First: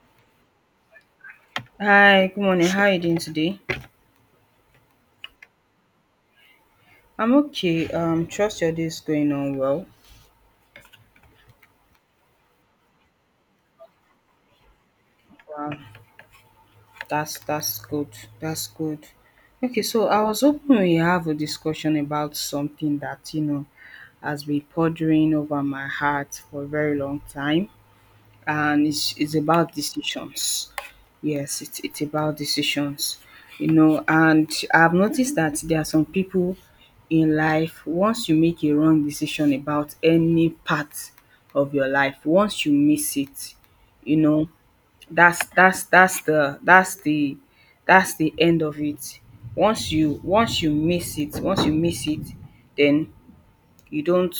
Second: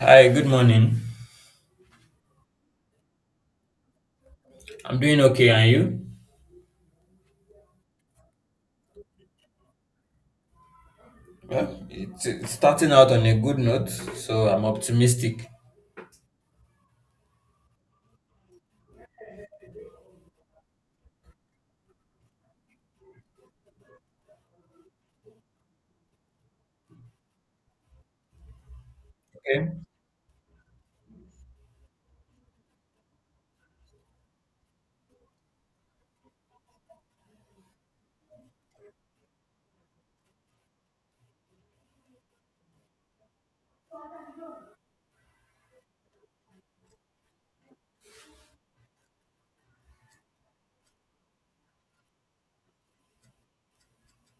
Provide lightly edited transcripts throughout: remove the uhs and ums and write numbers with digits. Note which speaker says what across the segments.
Speaker 1: Hi, good morning.
Speaker 2: Hi, good morning. How are you doing today?
Speaker 1: I'm doing okay, and you?
Speaker 2: I'm okay. Trust your day is going on well.
Speaker 1: Well, it's starting out on a good note, so I'm optimistic.
Speaker 2: Um, that's good. That's good. Okay, so I was hoping we have a discussion about something that has been pondering over my heart for a very long time. And it's
Speaker 1: Okay.
Speaker 2: about decisions. Yes, it's about decisions. And I've noticed that there are some people in life. Once you make a wrong decision about any part of your life, once you miss it, you know, that's that's that's the that's the that's the end of it. Once you miss it, once you miss it, then you don't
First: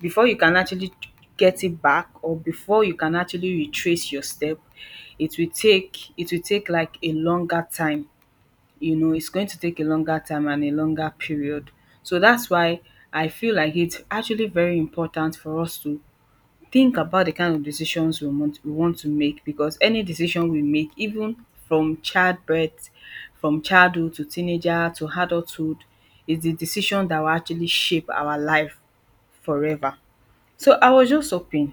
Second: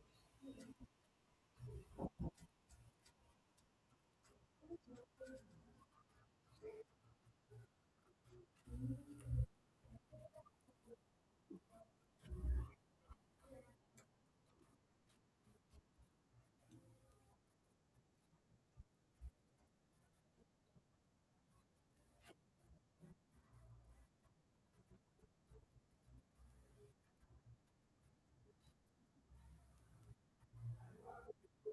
Speaker 2: before you can actually get it back, or before you can actually retrace your step, it will take like a longer time. It's going to take a longer time and a longer period. So that's why I feel like it's actually very important for us to think about the kind of decisions we want to make, because any decision we make, even from childbirth, from childhood to teenager to adulthood, is the decision that will actually shape our life forever. So I was just hoping,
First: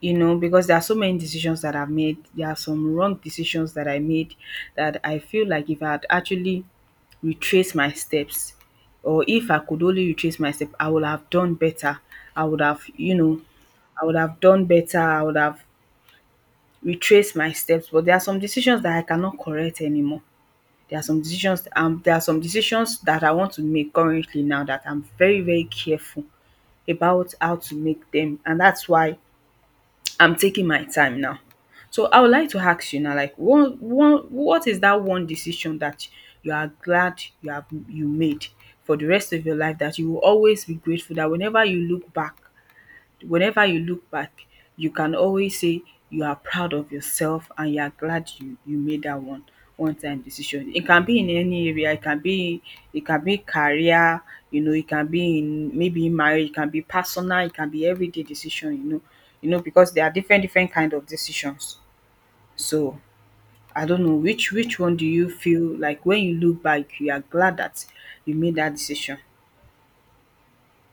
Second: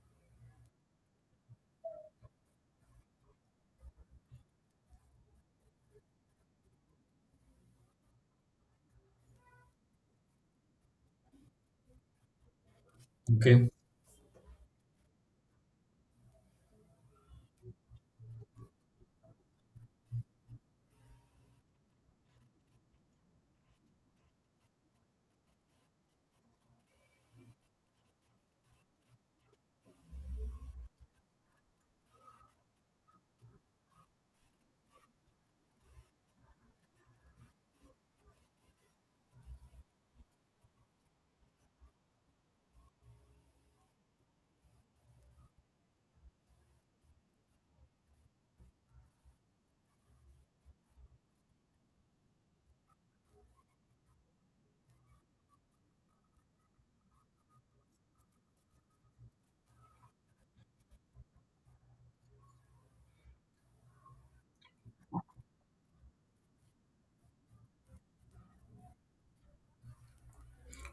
Speaker 2: because there are so many decisions that I've made. There are some wrong decisions that I made that I feel like if I had actually retraced my steps, or if I could only retrace my step, I would have done better. i would have you know
Speaker 1: Okay.
Speaker 2: I would have done better. I would have retraced my steps. But there are some decisions that I cannot correct anymore. There are some decisions that I want to make currently now, that I'm very very careful about how to make them. And that's why I'm taking my time now. So I would like to ask you now, like, one what is that one decision that you are glad you made for the rest of your life, that you will always be grateful, that whenever you look back, you can always say you are proud of yourself, and you are glad you made that one time decision. It can be in any area, it can be career, it can be in, maybe in marriage, it can be personal, it can be everyday decision, because there are different kind of decisions. So I don't know, which one do you feel like, when you look back, you are glad that you made that decision?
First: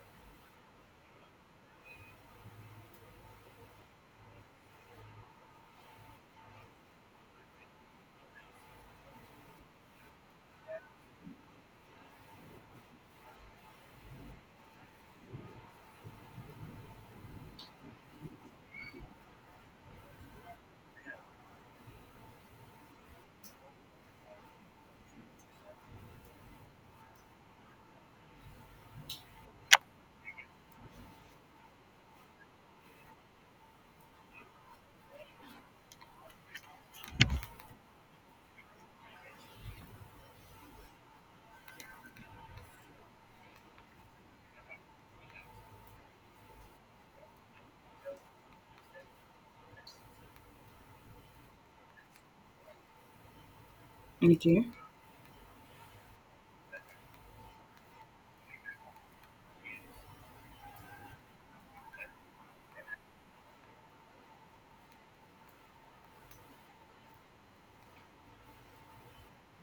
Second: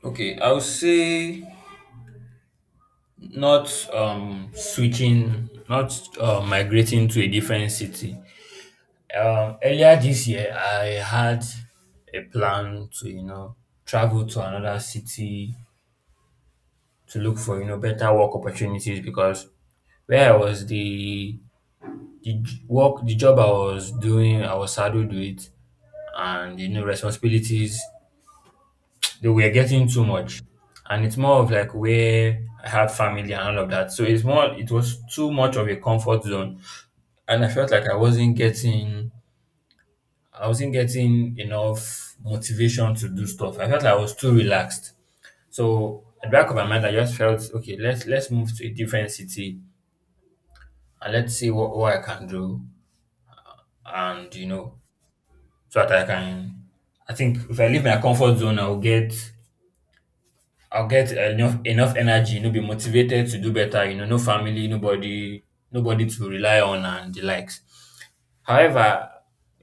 Speaker 1: Okay. I would say not switching, not migrating to a different city. Earlier this year, I had a plan to, you know, travel to another city to look for, you know, better work opportunities because where I was, the the job I was doing, I was saddled with it, and, you know, responsibilities, they were getting too much. And it's more of like where I had family and all of that. So it's more, it was too much of a comfort zone. And I felt like I wasn't getting enough motivation to do stuff. I felt like I was too relaxed. So at the back of my mind I just felt okay, let's move to a different city and let's see what I can do, and you
Speaker 2: Okay.
Speaker 1: know, so that I can. I think if I leave my comfort zone, I'll get enough energy. You know, be motivated to do better. You know, no family, nobody to rely on, and the likes. However,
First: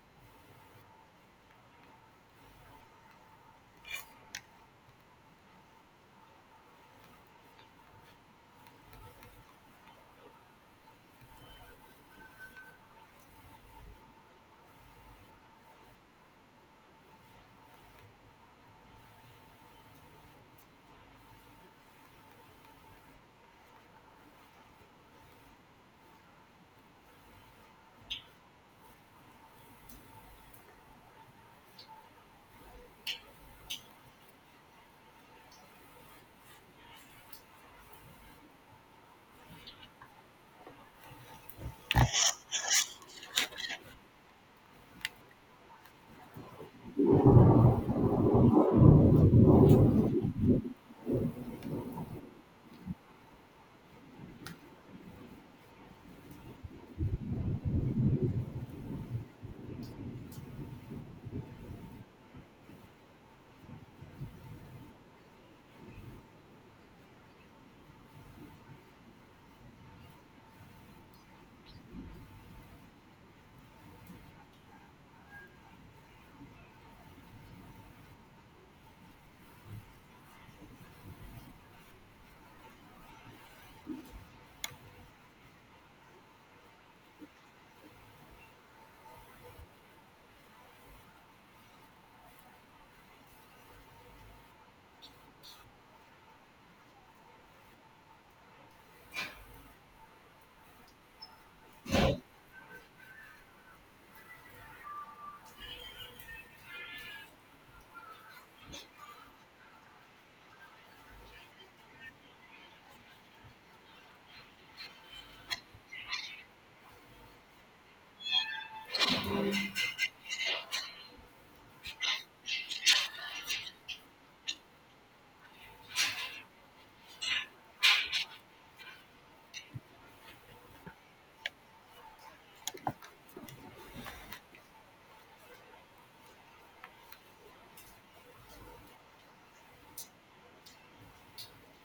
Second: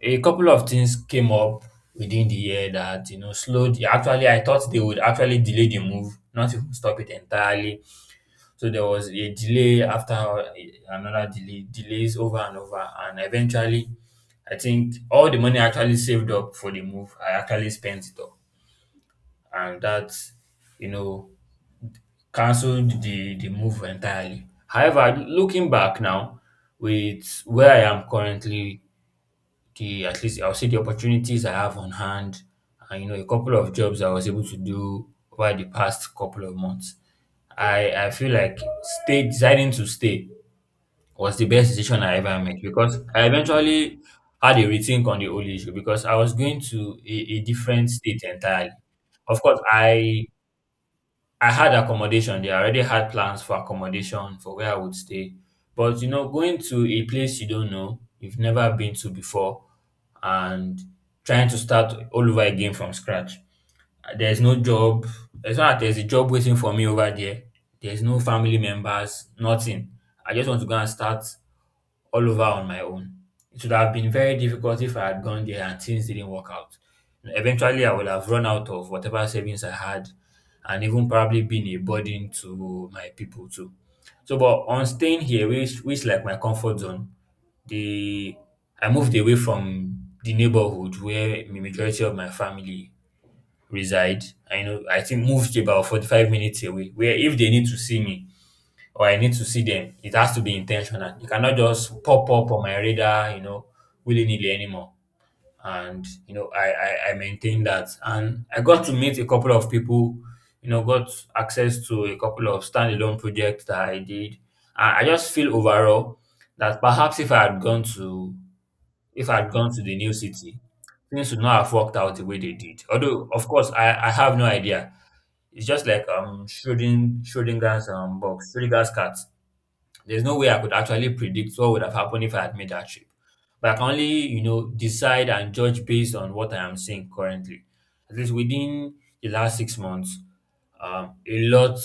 Speaker 1: a couple of things came up within the year that, you know, slowed. Actually, I thought they would actually delay the move, not even stop it entirely. So there was a delay after, another delay, delays over and over. And eventually, I think all the money I actually saved up for the move, I actually spent it all. And that, you know, cancelled the move entirely. However, looking back now, with where I am currently, the at least I'll see the opportunities I have on hand, and, you know, a couple of jobs I was able to do over the past couple of months. I feel like stay deciding to stay was the best decision I ever made, because I eventually had a rethink on the whole issue, because I was going to a different state entirely. Of course, I had accommodation there. I already had plans for accommodation for where I would stay. But you know, going to a place you don't know, you've never been to before, and trying to start all over again from scratch. There's no job. It's not that there's a job waiting for me over there. There's no family members, nothing. I just want to go and start all over on my own. It would have been very difficult if I had gone there and things didn't work out. Eventually, I would have run out of whatever savings I had, and even probably been a burden to my people too. So, but on staying here, which like my comfort zone, the I moved away from the neighborhood where the majority of my family reside. I know I think moved about 45 minutes away, where if they need to see me, or I need to see them, it has to be intentional. You cannot just pop up on my radar, you know, willy nilly anymore. And you know, I maintain that, and I got to meet a couple of people. You know, got access to a couple of standalone projects that I did. And I just feel overall that perhaps if I had gone to if I had gone to the new city, things would not have worked out the way they did. Although, of course, I have no idea. It's just like Schrodinger's box, Schrodinger's cat. There's no way I could actually predict what would have happened if I had made that trip. But I can only, you know, decide and judge based on what I am seeing currently. At least within the last 6 months, a lot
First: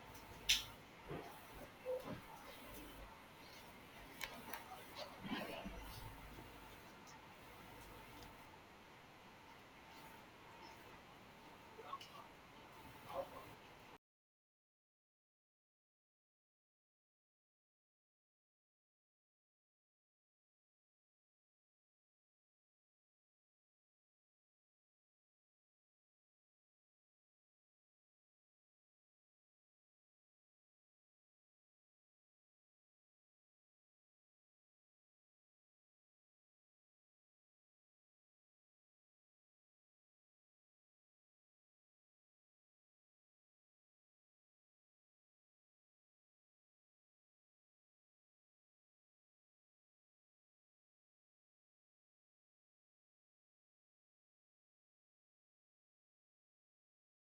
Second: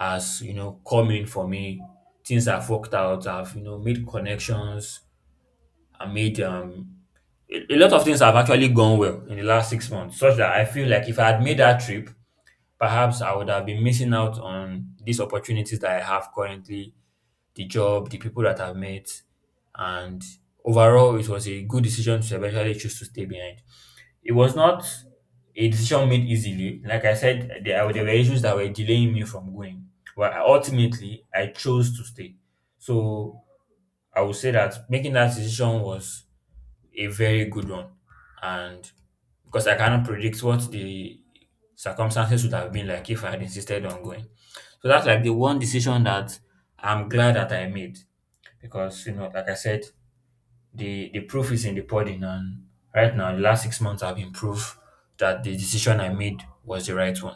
Speaker 1: has, you know, come in for me. Things I've worked out, I've, you know, made connections, I made a lot of things have actually gone well in the last 6 months, such that I feel like if I had made that trip, perhaps I would have been missing out on these opportunities that I have currently: the job, the people that I've met, and overall, it was a good decision to eventually choose to stay behind. It was not a decision made easily. Like I said, there were issues that were delaying me from going, but ultimately, I chose to stay. So I would say that making that decision was a very good one, and because I cannot predict what the circumstances would have been like if I had insisted on going. So that's like the one decision that I'm glad that I made, because, you know, like I said, the proof is in the pudding, and right now, the last 6 months have been proof that the decision I made was the right one.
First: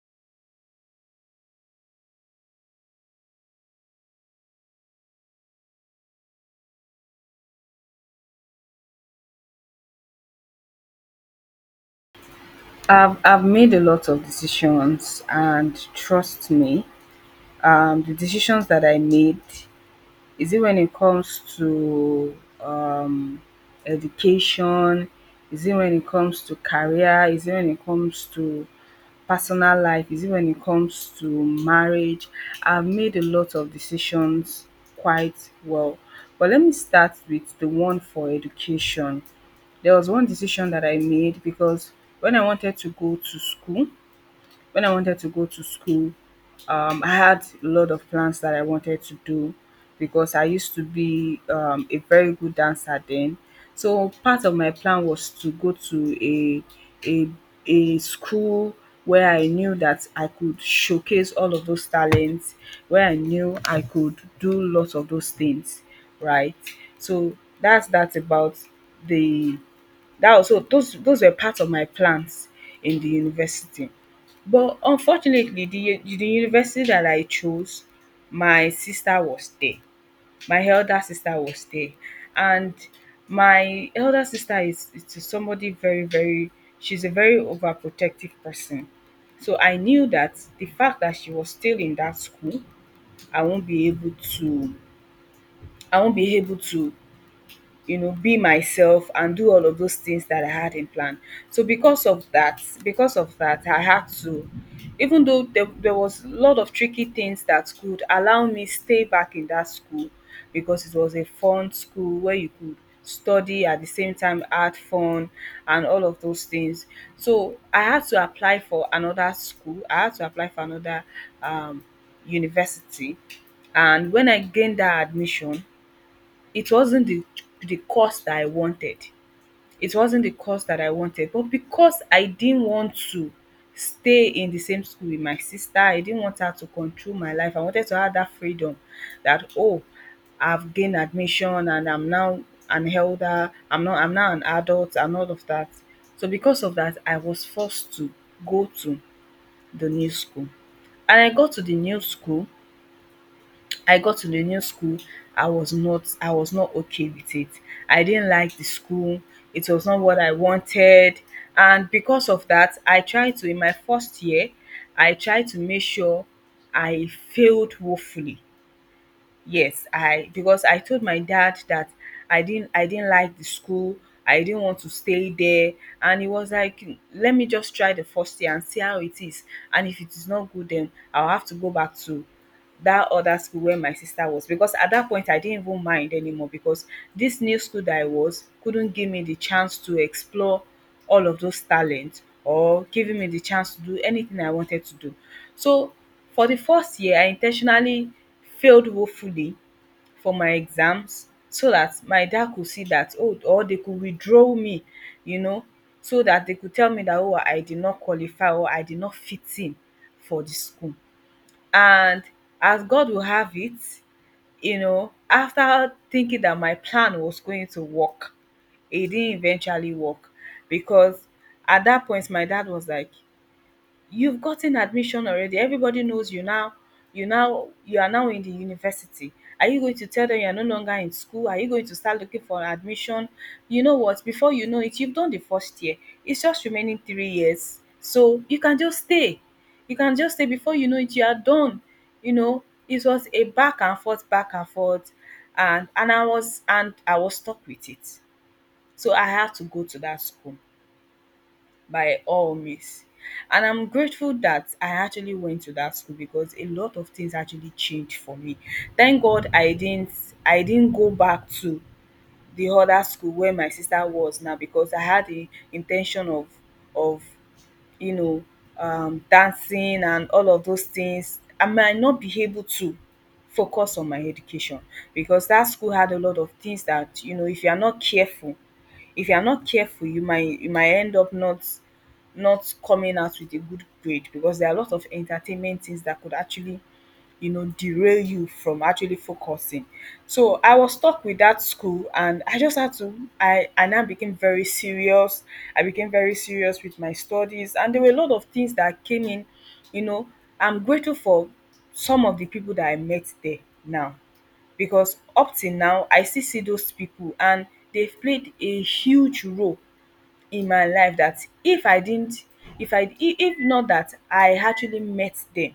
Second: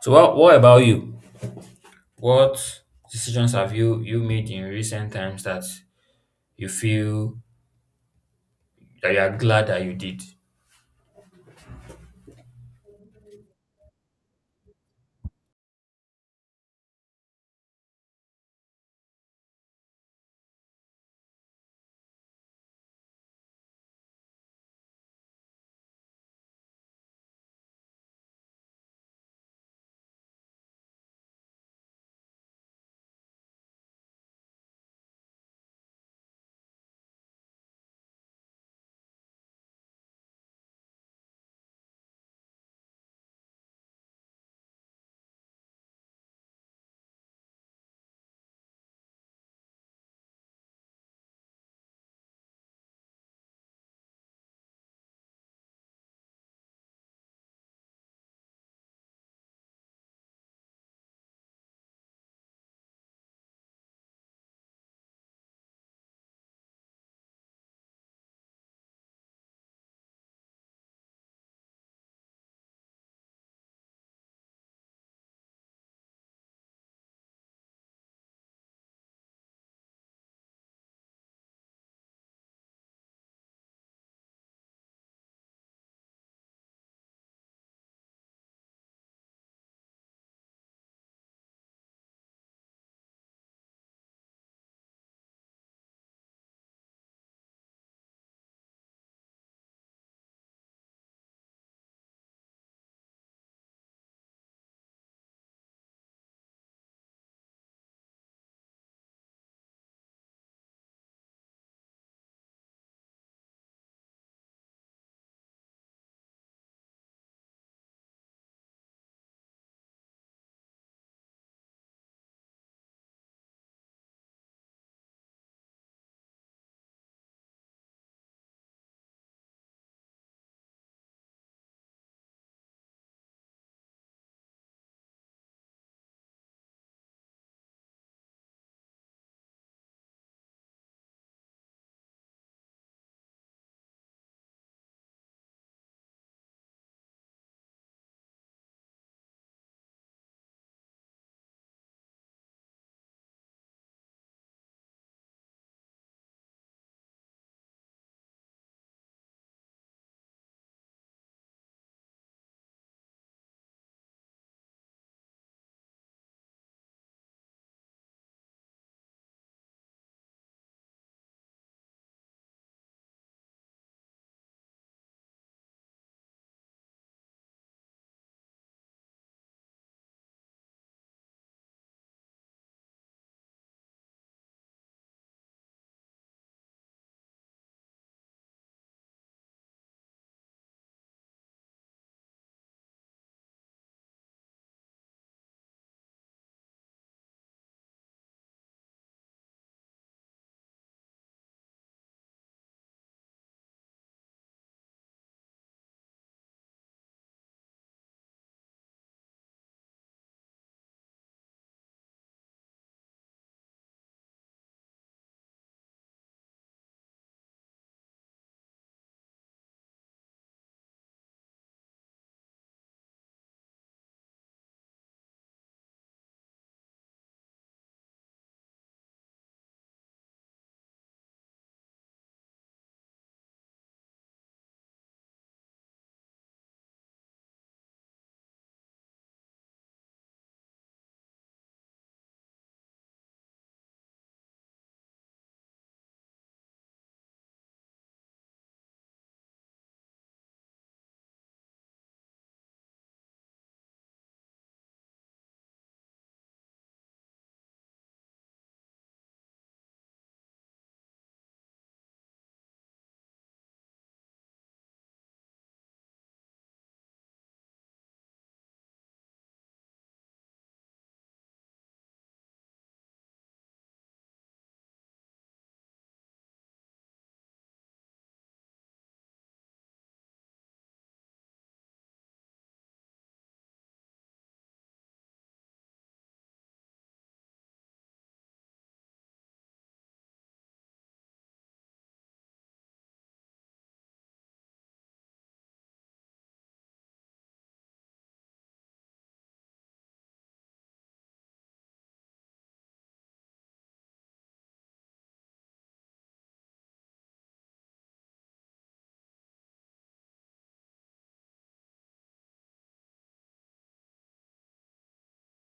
Speaker 1: So, what about you? What decisions have you made in recent times that you feel that you are glad that you did?
Speaker 2: I've made a lot of decisions, and trust me, the decisions that I made, is it when it comes to um, education? Is it when it comes to career? Is it when it comes to personal life? Is it when it comes to marriage? I've made a lot of decisions quite well. But let me start with the one for education. There was one decision that I made, because when I wanted to go to school, when I wanted to go to school, I had a lot of plans that I wanted to do, because I used to be, a very good dancer then. So part of my plan was to go to a a school where I knew that I could showcase all of those talents, where I knew I could do lots of those things, right? So that's about the that was so those were part of my plans in the university. But unfortunately, the university that I chose, my sister was there. My elder sister was there, and my elder sister is somebody very very. She's a very overprotective person. So I knew that, the fact that she was still in that school, I won't be able to I won't be able to be myself and do all of those things that I had in plan. So because of that I had to, even though there was a lot of tricky things that could allow me stay back in that school, because it was a fun school where you could study at the same time had fun and all of those things. So I had to apply for another school, I had to apply for another, um, university. And when I gained that admission, it wasn't the course that I wanted. It wasn't the course that I wanted, but because I didn't want to stay in the same school with my sister, I didn't want her to control my life. I wanted to have that freedom, that, oh, I've gained admission and I'm now an elder, I'm not I'm now an adult and all of that. So because of that, I was forced to go to the new school. And I got to the new school. I was not okay with it. I didn't like the school. It was not what I wanted. And because of that, I tried to, in my first year, I tried to make sure I failed woefully. Yes, I because I told my dad that I didn't like the school. I didn't want to stay there, and he was like, "Let me just try the first year and see how it is, and if it is not good then I'll have to go back to that other school where my sister was." Because at that point I didn't even mind anymore, because this new school that I was couldn't give me the chance to explore all of those talents, or giving me the chance to do anything I wanted to do. So for the first year, I intentionally failed woefully for my exams, so that my dad could see that, oh, or they could withdraw me, you know, so that they could tell me that, oh, I did not qualify or I did not fit in for the school. And as God will have it, after thinking that my plan was going to work, it didn't eventually work, because at that point my dad was like, you've gotten admission already, everybody knows you are now in the university. Are you going to tell them you're no longer in school? Are you going to start looking for admission? You know what, before you know it, you've done the first year. It's just remaining 3 years, so you can just stay. Before you know it, you are done. It was a back and forth, back and forth. And I was stuck with it. So I had to go to that school by all means. And I'm grateful that I actually went to that school, because a lot of things actually changed for me. Thank God I didn't go back to the other school where my sister was now, because I had the intention of of you know dancing and all of those things. I might not be able to focus on my education, because that school had a lot of things that, if you are not careful if you are not careful you might, end up not coming out with a good grade, because there are a lot of entertainment things that could actually, derail you from actually focusing. So I was stuck with that school and I just had to, I, now became very serious. I became very serious with my studies, and there were a lot of things that came in, you know. I'm grateful for some of the people that I met there now, because up till now I still see those people, and they've played a huge role in my life, that if I didn't, if I, if not that I actually met them,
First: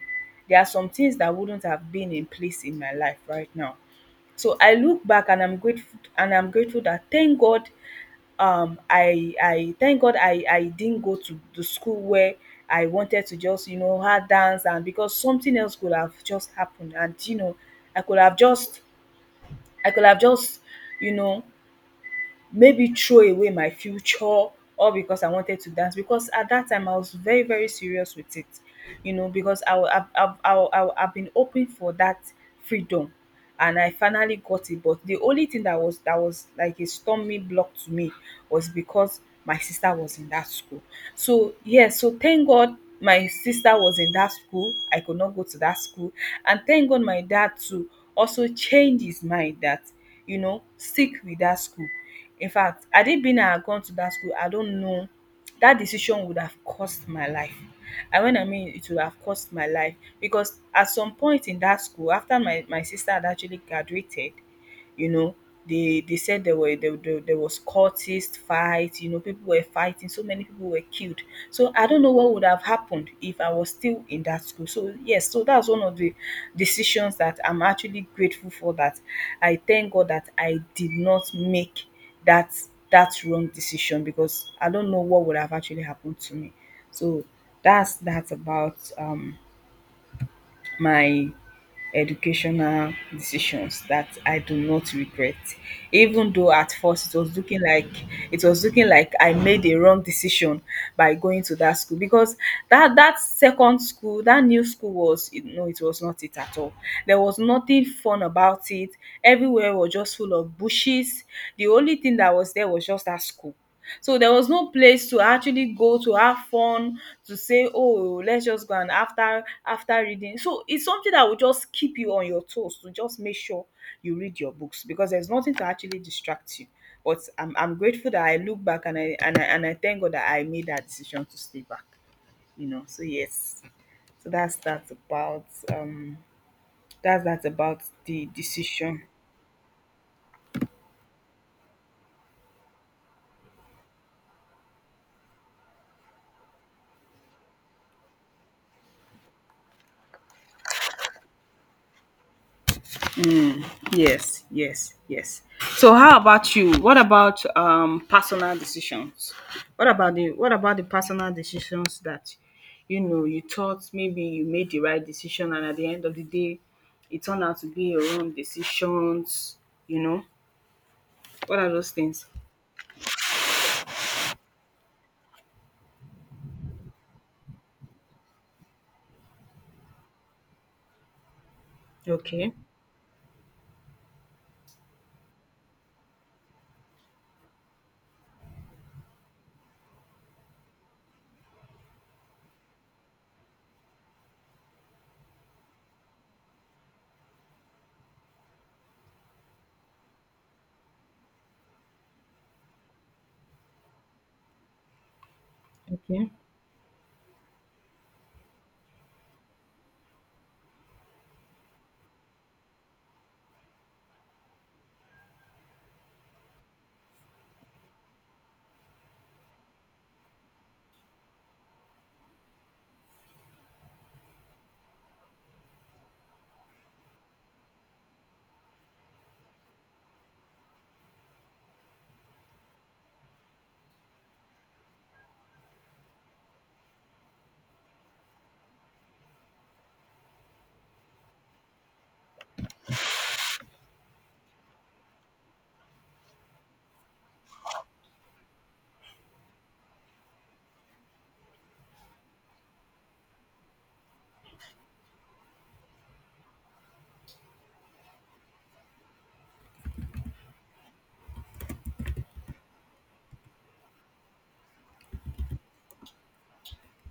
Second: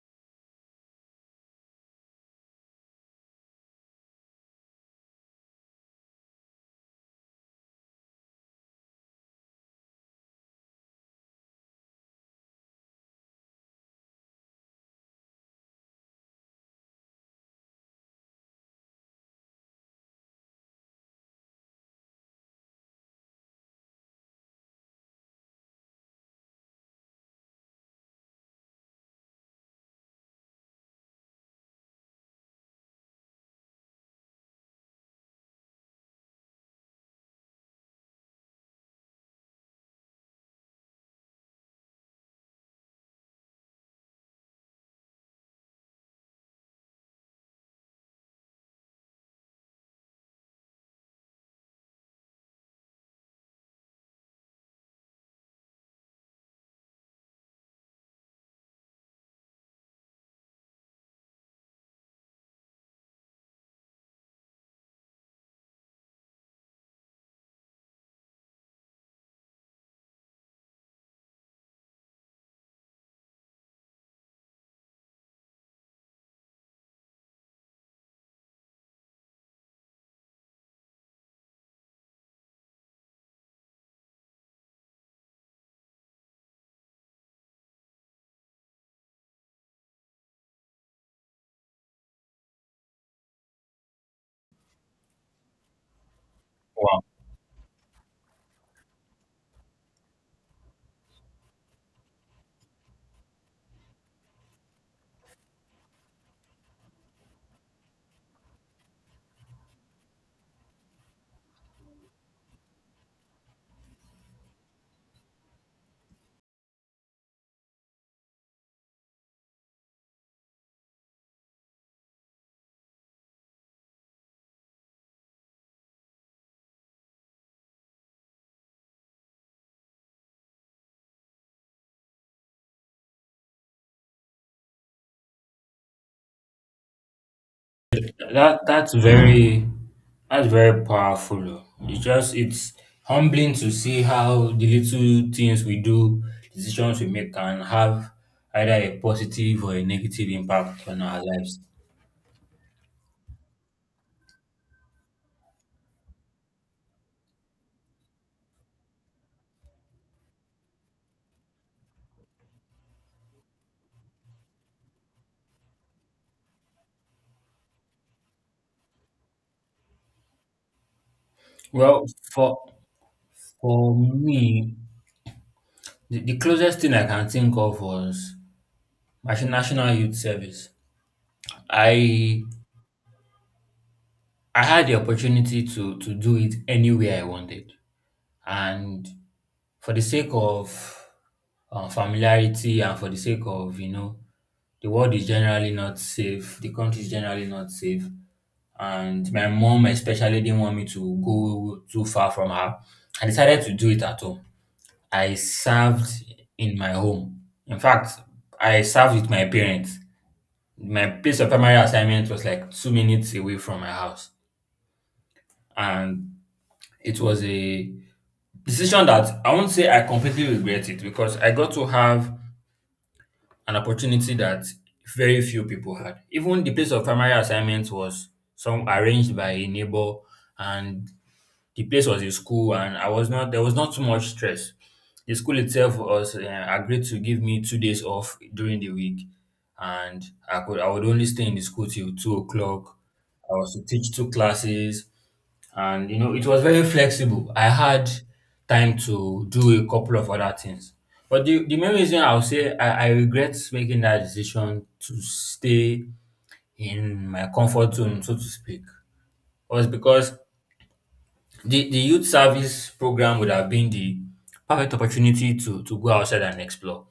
Speaker 2: there are some things that wouldn't have been in place in my life right now. So I look back and I'm grateful that thank God, I thank God I didn't go to the school where I wanted to just, have dance. And because something else could have just happened, and I could have just, I could have just, you know, maybe throw away my future, all because I wanted to dance. Because at that time I was very, very serious with it, you know, because I wa- I've been hoping for that freedom, and I finally got it. But the only thing that was, like a stumbling block to me, was because my sister was in that school. So yes, so thank God my sister was in that school, I could not go to that school. And thank God my dad too also changed his mind that stick with that school. Infact had it been I had gone to that school, I don't know, that decision would have cost my life. And when I mean it would have cost my life, because at some point in that school after my sister had actually graduated, you know, they said there were, there was courtist fight. You know, people were fighting, so many people were killed. So I don't know what would have happened if I was still in that school. So yes, so that's one of the decisions that I'm actually grateful for, that I thank God that I did not make that that wrong decision, because I don't know what would have actually happened to me. So that's about my educational decisions that I do not regret. Even though at first it was looking like, I made a wrong decision by going to that school. Because that second school, that new school, was no, it was not it at all. There was nothing fun about it. Everywhere was just full of bushes. The only thing that was there was just that school. So there was no place to actually go to have fun, to say oh let's just go. And after reading, so it's something that will just keep you on your toes to just make sure you read your books, because there's nothing to actually distract you. But I'm grateful that I look back, and I thank God that I made that decision to stay back, so yes. So um that's about the
Speaker 1: That's
Speaker 2: decision.
Speaker 1: very, powerful. Oh. It's just it's humbling to see how the little things we do, decisions we make, can have either a positive or a negative impact on our lives.
Speaker 2: Yes, yes, yes. So how about you? What about personal decisions? What about the personal decisions that you thought maybe you made the right decision, and at the end of the day it turned out to be your wrong decisions, you know? What are those
Speaker 1: Well,
Speaker 2: things?
Speaker 1: for for me, the closest thing I can think of was my national youth service. I
Speaker 2: Okay.
Speaker 1: I had the opportunity to do it anywhere I wanted. And for the sake of familiarity, and for the sake of, you know, the world is generally not safe, the country is generally not safe, and my mom especially didn't want me to go too far from her. I decided to do it at home. I served
Speaker 2: Okay.
Speaker 1: in my home. In fact, I served with my parents. My place of primary assignment was like 2 minutes away from my house. And it was a decision that I won't say I completely regret, it because I got to have an opportunity that very few people had. Even the place of primary assignment was some arranged by a neighbor, and the place was a school, and I was not there was not too much stress. The school itself was agreed to give me 2 days off during the week, and I would only stay in the school till 2 o'clock. I was to teach two classes, and you know, it was very flexible. I had time to do a couple of other things. But the main reason I'll say I regret making that decision to stay in my comfort zone, so to speak, was because the youth service program would have been the perfect opportunity to go outside and explore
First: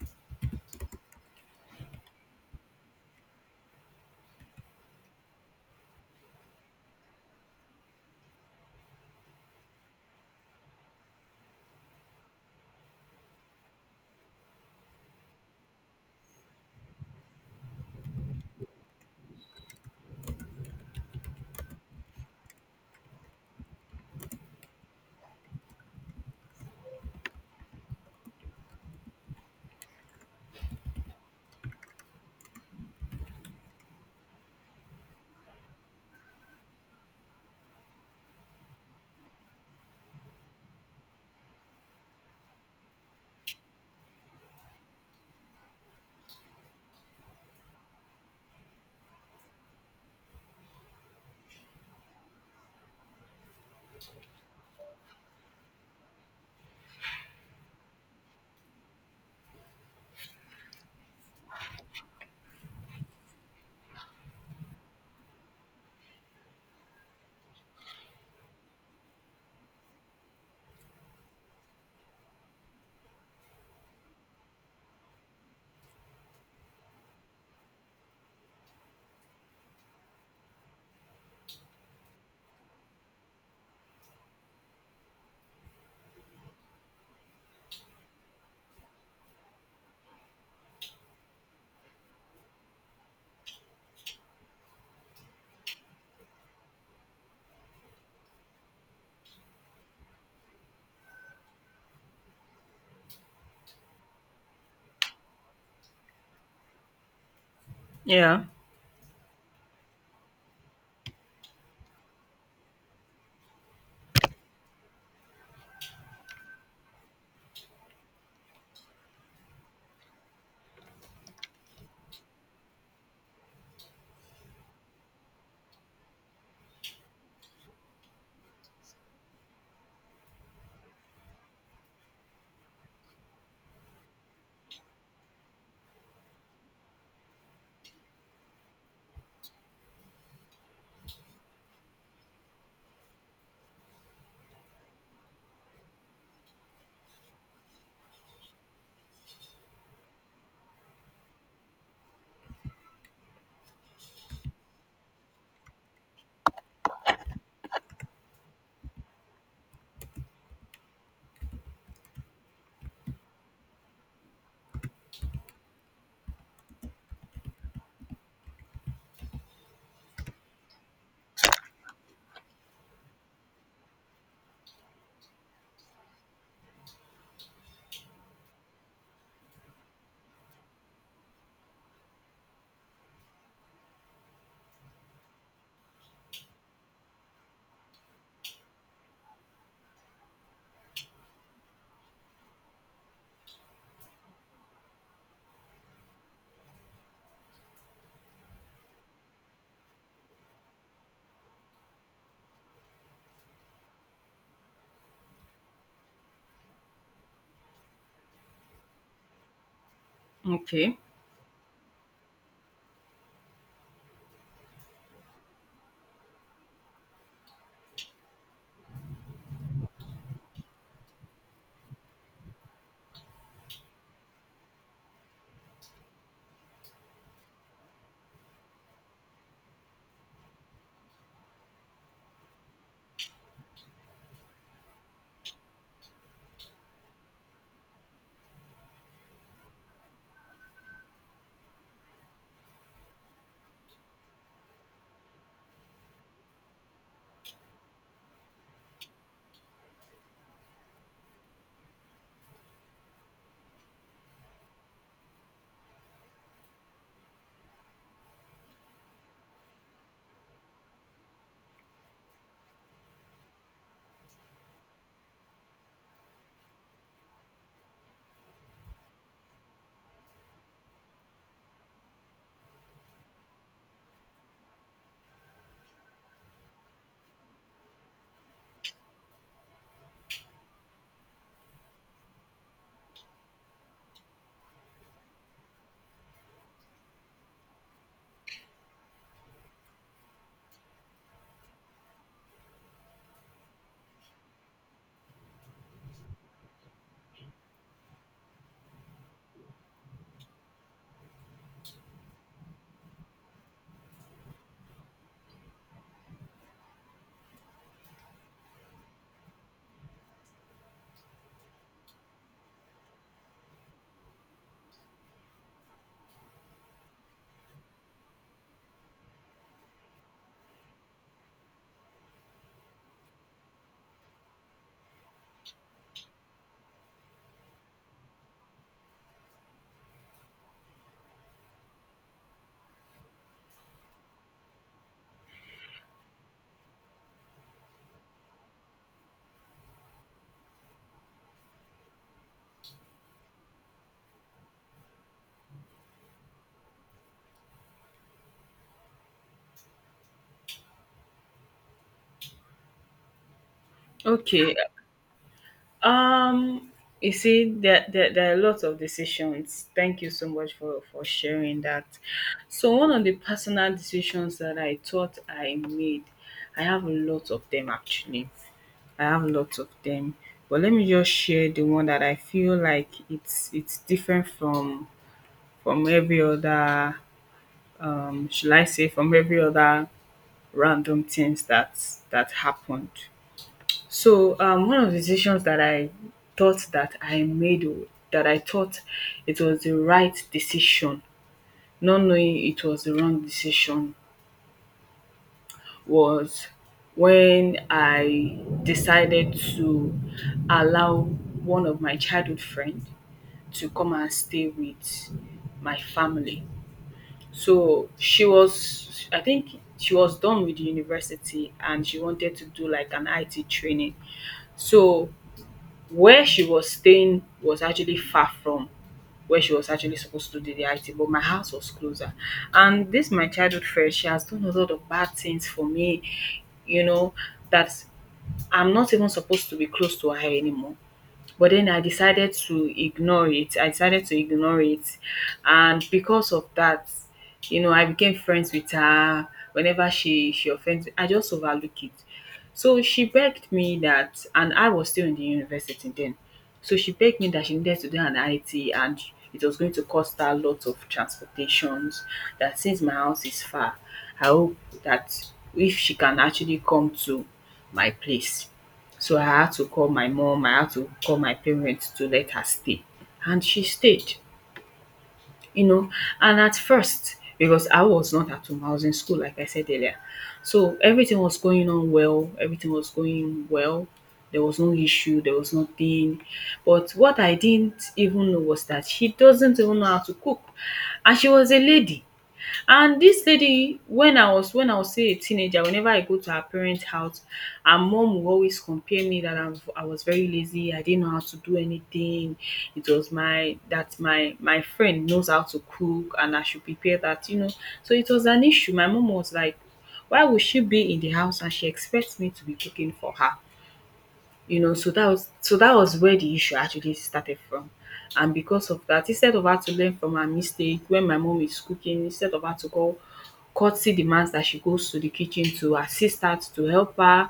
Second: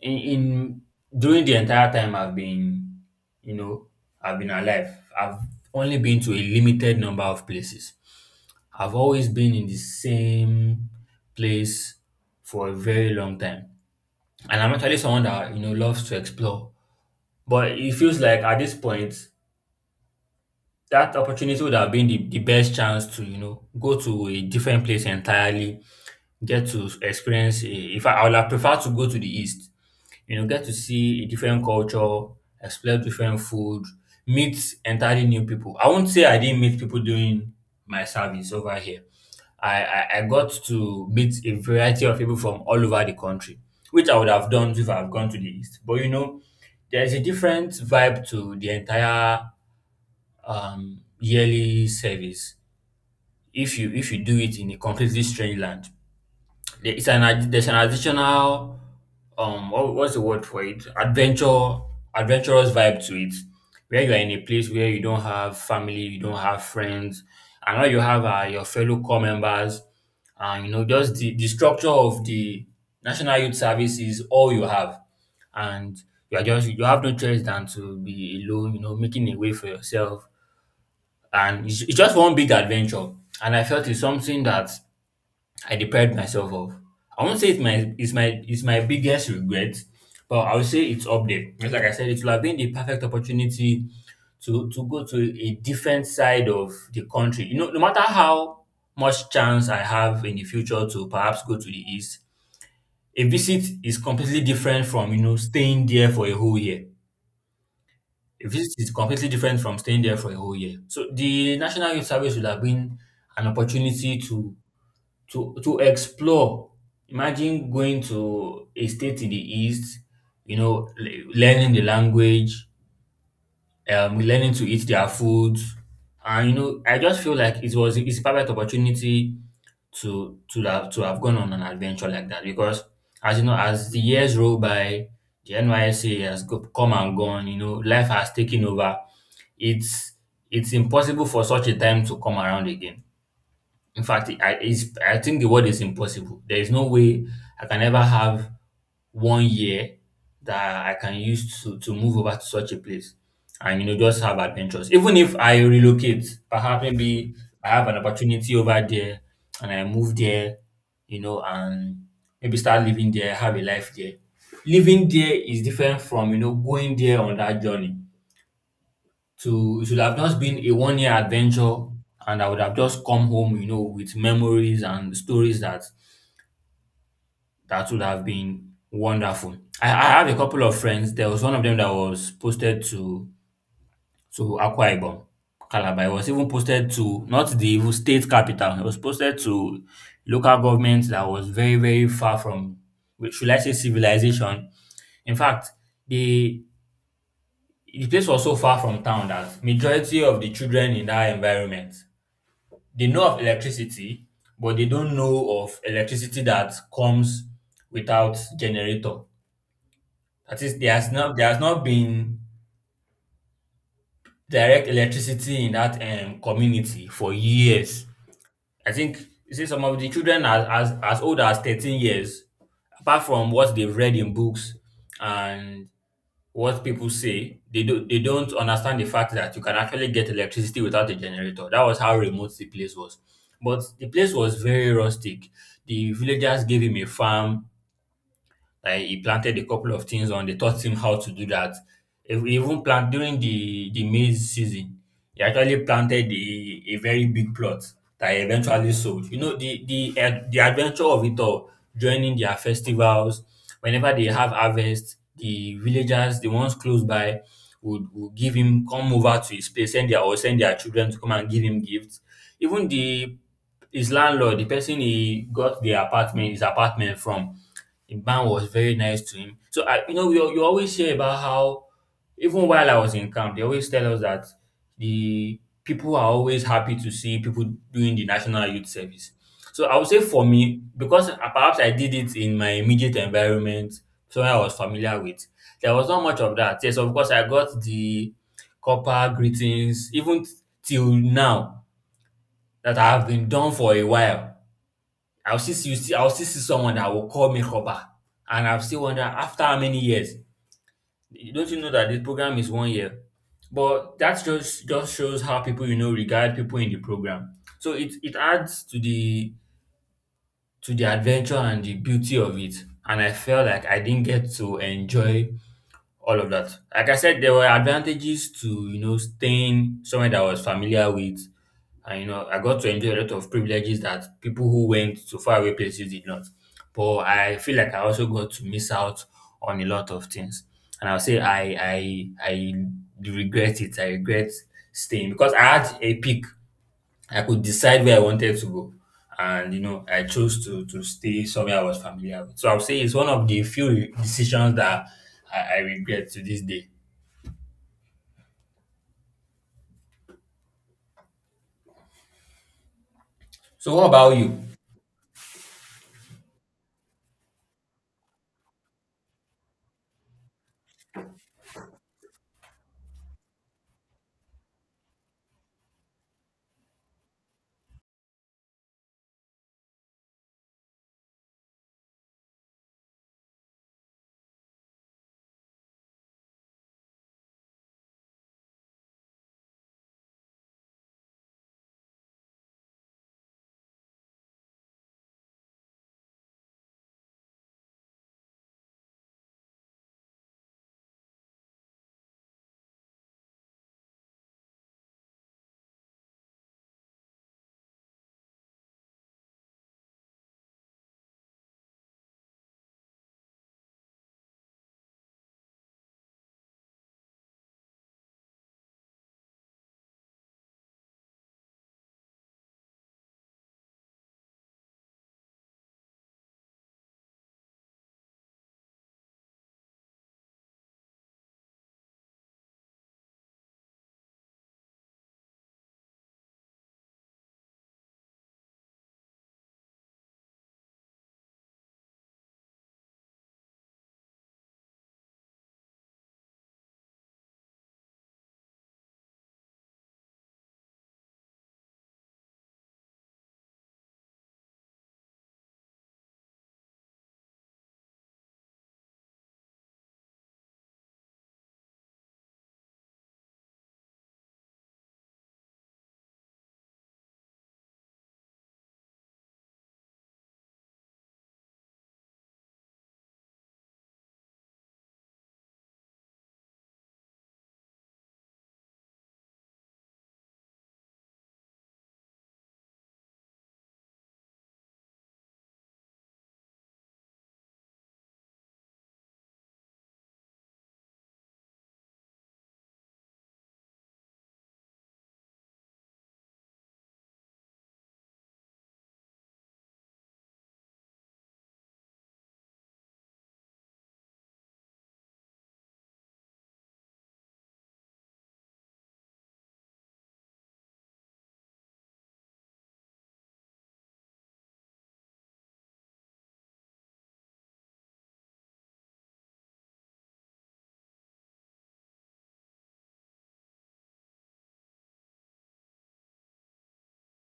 Speaker 1: in during the entire time I've been, you know, I've been alive, I've only been to a limited number of places. I've always been in the same place for a very long time. And I'm actually someone that, you know, loves to explore. But it feels like at this point, that opportunity would have been the best chance to, you know, go to a different place entirely, get to experience. If I, I would have preferred to go to the East, you know, get to see a different culture, explore different food, meet entirely new people. I won't say I didn't meet people doing my service over here. I got to meet a variety of people from all over the country, which I would have done if I've gone to the East. But you know, there's a different vibe to the entire yearly service if you do it in a completely strange land. There's an additional what, what's the word for it? Adventure Adventurous vibe to it. Where you are in a place where you don't have family, you don't have friends, and all you have are your fellow core members, and, you know, just the structure of the National Youth Service is all you have. And you are just you have no choice than to be alone, you know, making a way for yourself. And it's just one big adventure. And I felt it's something that I deprived myself of. I won't say it's my it's my it's my biggest regret, but I would say it's up there. Just like I said, it would have been the perfect opportunity to go to a different side of the country. You know, no matter how much chance I have in the future to perhaps go to the east, a visit is completely different from, you know, staying there for a whole year.
Speaker 2: Yeah.
Speaker 1: A visit is completely different from staying there for a whole year. So the National Youth Service would have been an opportunity to to explore. Imagine going to a state in the east, you know, learning the language, learning to eat their food, and you know, I just feel like it's a perfect opportunity to have gone on an adventure like that because as you know, as the years roll by, the NYSA has go, come and gone. You know, life has taken over. It's it's impossible for such a time to come around again. In fact, I think the word is impossible. There is no way I can ever have 1 year that I can use to move over to such a place and you know just have adventures. Even if I relocate, perhaps maybe I have an opportunity over there and I move there, you know, and maybe start living there, have a life there. Living there is different from you know going there on that journey to it should have just been a 1 year adventure, and I would have just come home, you know, with memories and stories that would have been wonderful. I have a couple of friends. There was one of them that was posted to Akwa Ibom, Calabar. It was even posted to not the even state capital. It was posted to local government that was very very far from, should I say, civilization. In fact, the the place was so far from town that majority of the children in that environment they know of electricity, but they don't know of electricity that comes without generator. That is,
Speaker 2: Okay.
Speaker 1: there has not been direct electricity in that community for years. I think you see some of the children as as old as 13 years, apart from what they've read in books and what people say, they don't understand the fact that you can actually get electricity without a generator. That was how remote the place was. But the place was very rustic. The villagers gave him a farm. Like he planted a couple of things on. They taught him how to do that. He even plant during the maize season. He actually planted a very big plot that he eventually sold. You know the adventure of it all, joining their festivals. Whenever they have harvest, the villagers, the ones close by, would give him come over to his place, send their or send their children to come and give him gifts. Even the his landlord, the person he got the apartment, his apartment from, the man was very nice to him. So I, you know, you always hear about how, even while I was in camp, they always tell us that the people are always happy to see people doing the national youth service. So I would say for me, because perhaps I did it in my immediate environment, somewhere I was familiar with, there was not much of that. Yes, of course, I got the copper greetings, even till now, that I have been done for a while. You see I'll still see someone that will call me robber, and I'll still wonder after how many years. Don't you know that this program is 1 year? But that just shows how people you know regard people in the program. So it adds to the adventure and the beauty of it. And I felt like I didn't get to enjoy all of that. Like I said, there were advantages to you know staying somewhere that I was familiar with, and you know I got to enjoy a lot of privileges that people who went to faraway places did not. But I feel like I also got to miss out on a lot of things, and I'll say I regret it. I regret staying because I had a peak I could decide where I wanted to go. And you know, I chose to stay somewhere I was familiar with. So I would say it's one of the few decisions that I regret to this day. So what about you?
Speaker 2: Okay. Um, you see, there are lots of decisions. Thank you so much for sharing that. So, one of the personal decisions that I thought I made, I have a lot of them actually. I have lots of them. But let me just share the one that I feel like it's different from every other shall I say, from every other random things that happened. So one of the decisions that I thought that I made o, that I thought it was the right decision, not knowing it was the wrong decision, was when I decided to allow one of my childhood friends to come and stay with my family. So she was, I think she was done with the university, and she wanted to do like an IT training. So where she was staying was actually far from where she was actually supposed to do the IT, but my house was closer. And this my childhood friend, she has done a lot of bad things for me, you know, that I'm not even supposed to be close to her anymore. But then I decided to ignore it. I decided to ignore it. And because of that, I became friends with her. Whenever she offends me, I just overlook it. So she begged me that, and I was still in the university then. So she begged me that she needed to do an IT, and it was going to cost her a lot of transportations. That since my house is far, I hope that if she can actually come to my place. So I had to call my mom, I had to call my parents to let her stay. And she stayed, you know. And at first, because I was not at home, I was in school, like I said earlier. So everything was going on well, everything was going well. There was no issue, there was nothing. But what I didn't even know was that she doesn't even know how to cook. And she was a lady. And this lady, when I was still a teenager, whenever I go to her parents' house, her mom would always compare me that I was very lazy, I didn't know how to do anything, it was my, that my friend knows how to cook, and I should prepare that. So it was an issue. My mom was like, why would she be in the house and she expects me to be cooking for her? So that was where the issue actually started from. And because of that, instead of her to learn from her mistake, when my mom is cooking, instead of her to go courtesy demands that she goes to the kitchen to assist her, to help her.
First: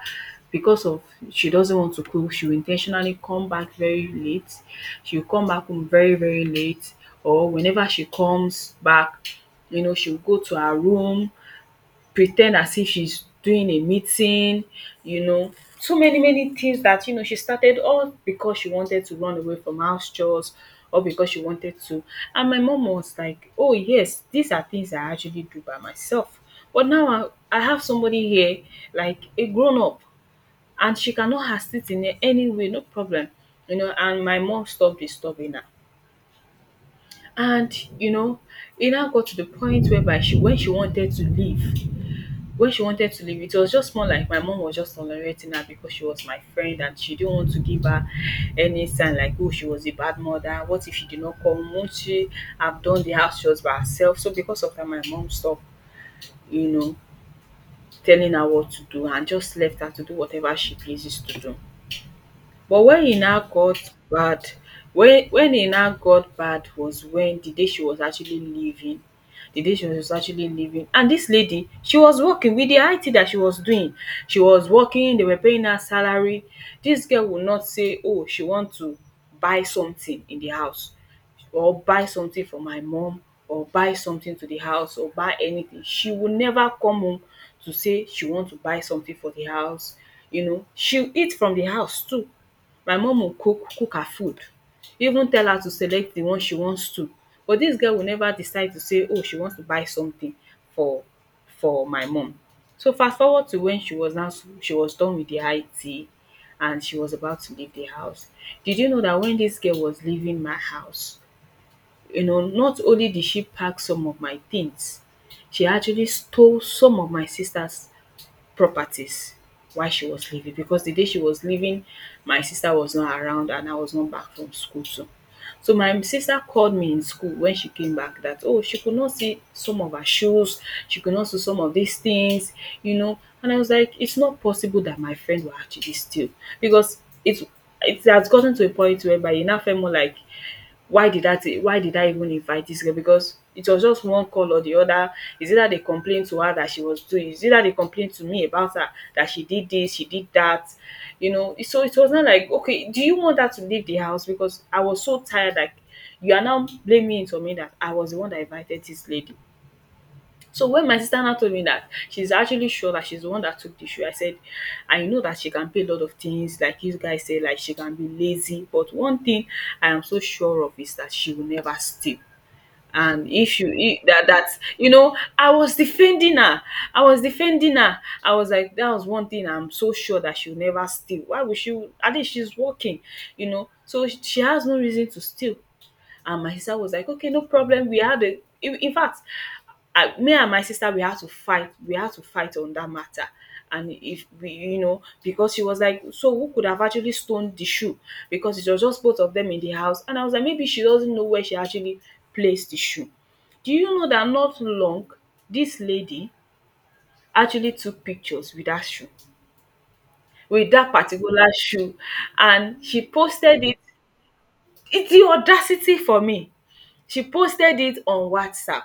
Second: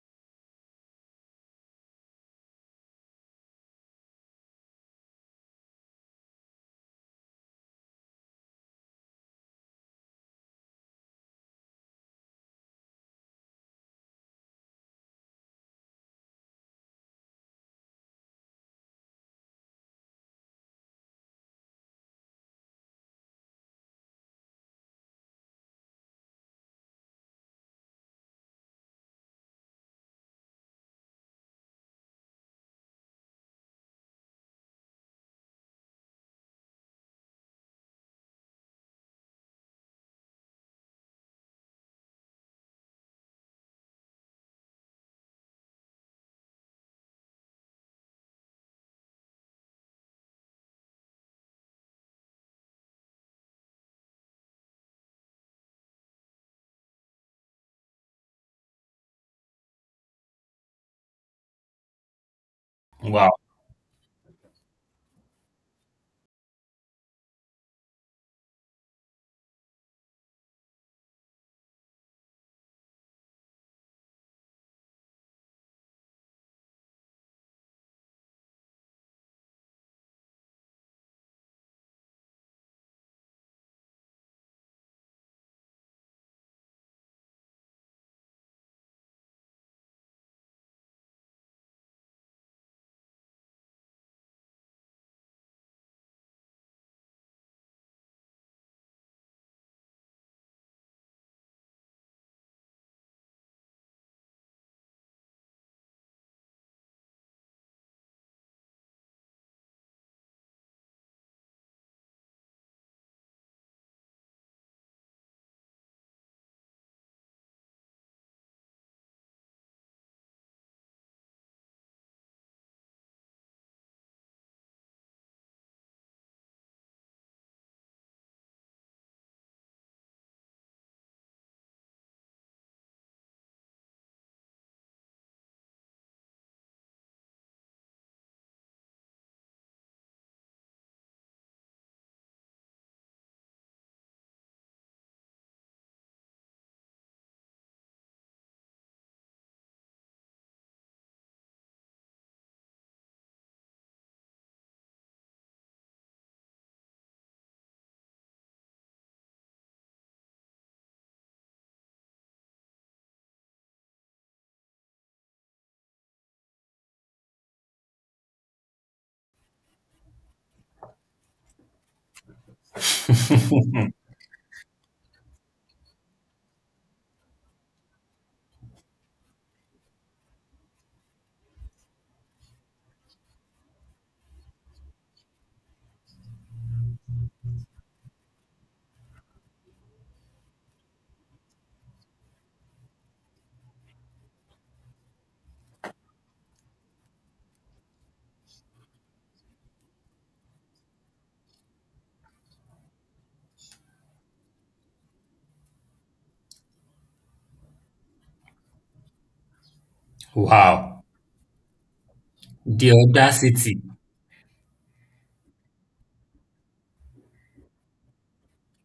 Speaker 2: Because of, she doesn't want to cook, she will intentionally come back very late, she will come back home very, very late. Or whenever she comes back, she will go to her room, pretend as if she's doing a meeting, you know, so many, many things that she started, all because she wanted to run away from house chores, or because she wanted to. And my mom was like, oh yes, these are things I actually do by myself, but now I have somebody here, like a grown up, and she cannot assist in any way. No problem. And my mom stopped disturbing her. And you know it now got to the point whereby she when she wanted to leave when she wanted to leave, it was just more like my mom was just tolerating her because she was my friend, and she didn't want to give her any sign like, oh, she was a bad mother. What if she did not come? Won't she have done the house chores by herself? So because of that, my mom stopped, you know, telling her what to do, and just left her to do whatever she pleases to do. But
Speaker 1: Wow.
Speaker 2: when e now got bad was when the day she was actually leaving. The day she was actually leaving, and this lady, she was working with the IT that she was doing, she was working, they were paying her salary. This girl would not say oh she want to buy something in the house, or buy something for my mom, or buy something to the house, or buy anything, she would never come home to say she want to buy something for the house. She eat from the house too, my mum go cook cook her food, even tell her to select the one she wants to. But dis girl will never decide to say oh she wants to buy something for my mum. So fast forward to when she was done with the IT, and she was about to leave the house. Did you know that when dis girl was leaving my house, not only did she pack some of my things, she actually stole some of my sister's properties while she was leaving, because the day she was leaving my sister was not around, and I was not back from school too. So my sister called me in school when she came back, that oh she could not see some of her shoes, she could not see some of these things. And I was like, it's not possible that my friend will actually steal, because it's it has gotten to a point whereby it now felt more like, why did that? Why did I even invite this girl? Because it was just one call or the other, is either they complained to her that she was doing, is either they complained to me about her that she did this, she did that, so it was not like, okay, do you want her to leave the house, because I was so tired, like, you are now blaming it on me that I was the one that invited this lady. So when my sister now told me that she's actually sure that she's the one that took the shoe, I said, I know that she can pay a lot of things, like you guys say, like she can be lazy, but one thing I am so sure of is that she will never steal. And if you I- that that you know, I was defending her. I was defending her. I was like, that was one thing I'm so sure that she'll never steal. Why would she? At least she's working. So she has no reason to steal. And my sister was like, okay, no problem. We had a, in fact, me and my sister, we had to fight. We had to fight on that matter. And if we, you know, because she was like, so who could have actually stoned the shoe? Because it was just both of them in the house. And I was like, maybe she doesn't know where she actually placed the shoe. Do you know that not long, this lady actually took pictures with that shoe, with that
Speaker 1: Wow.
Speaker 2: particular shoe, and
Speaker 1: The
Speaker 2: she posted it.
Speaker 1: audacity.
Speaker 2: It's the audacity for me. She posted it on WhatsApp.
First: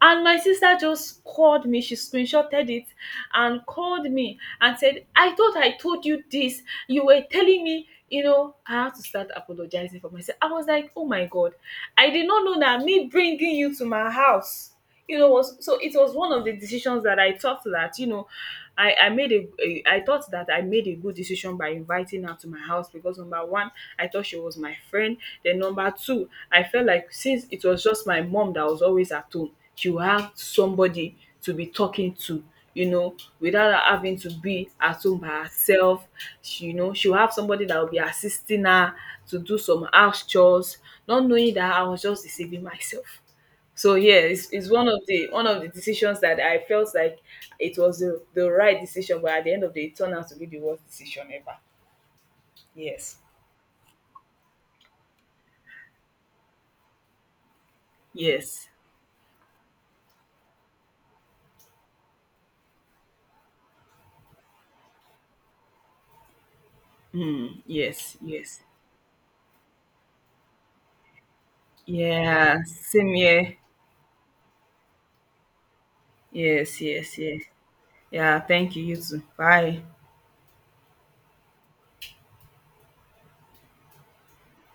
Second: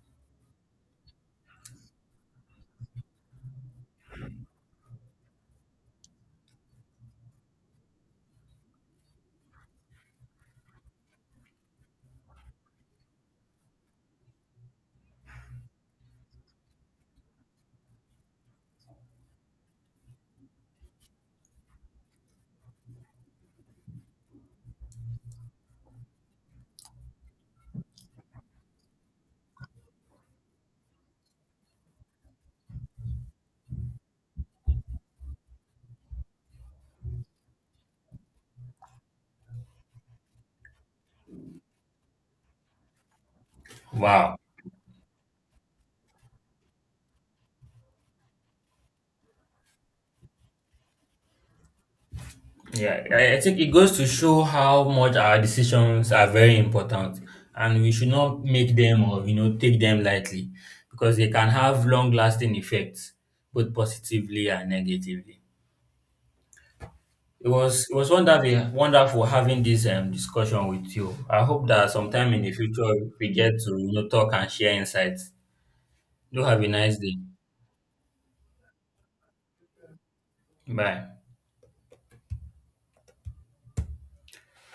Speaker 2: And my sister just called me, she screenshotted it and called me and said, I thought I told you this, you were telling me, I had to start apologizing for myself. I was like, oh my God, I did not know that me bringing you to my house you know was so it was one of the decisions that I thought that you know I made a I thought that I made a good decision by inviting her to my house. Because number one, I thought she was my friend. Then number two, I felt like since it was just my mom that was always at home, she would have somebody to be talking to, without her having to be at home by herself. She you know She will have somebody that will be assisting her to do some house chores, not knowing that I was just deceiving myself. So yeah,
Speaker 1: Wow.
Speaker 2: it's one of the decisions that I felt like it was the right decision, but at the end of the day it turned out to be the worst decision ever.
Speaker 1: Yeah,
Speaker 2: Yes.
Speaker 1: I think it goes to show how much our decisions are very important and we should not
Speaker 2: Yes.
Speaker 1: make them or you know take them lightly because they can have long lasting effects both positively and negatively. It
Speaker 2: Mm,
Speaker 1: was it was
Speaker 2: yes. Yes.
Speaker 1: wonderful wonderful having this discussion with you. I hope that sometime in the
Speaker 2: Yeah.
Speaker 1: future
Speaker 2: Same
Speaker 1: we get
Speaker 2: here.
Speaker 1: to you know talk and share insights. Do have a
Speaker 2: Yes.
Speaker 1: nice day.
Speaker 2: Yes. Yes. Yeah. Thank you. You too. Bye.
Speaker 1: Bye.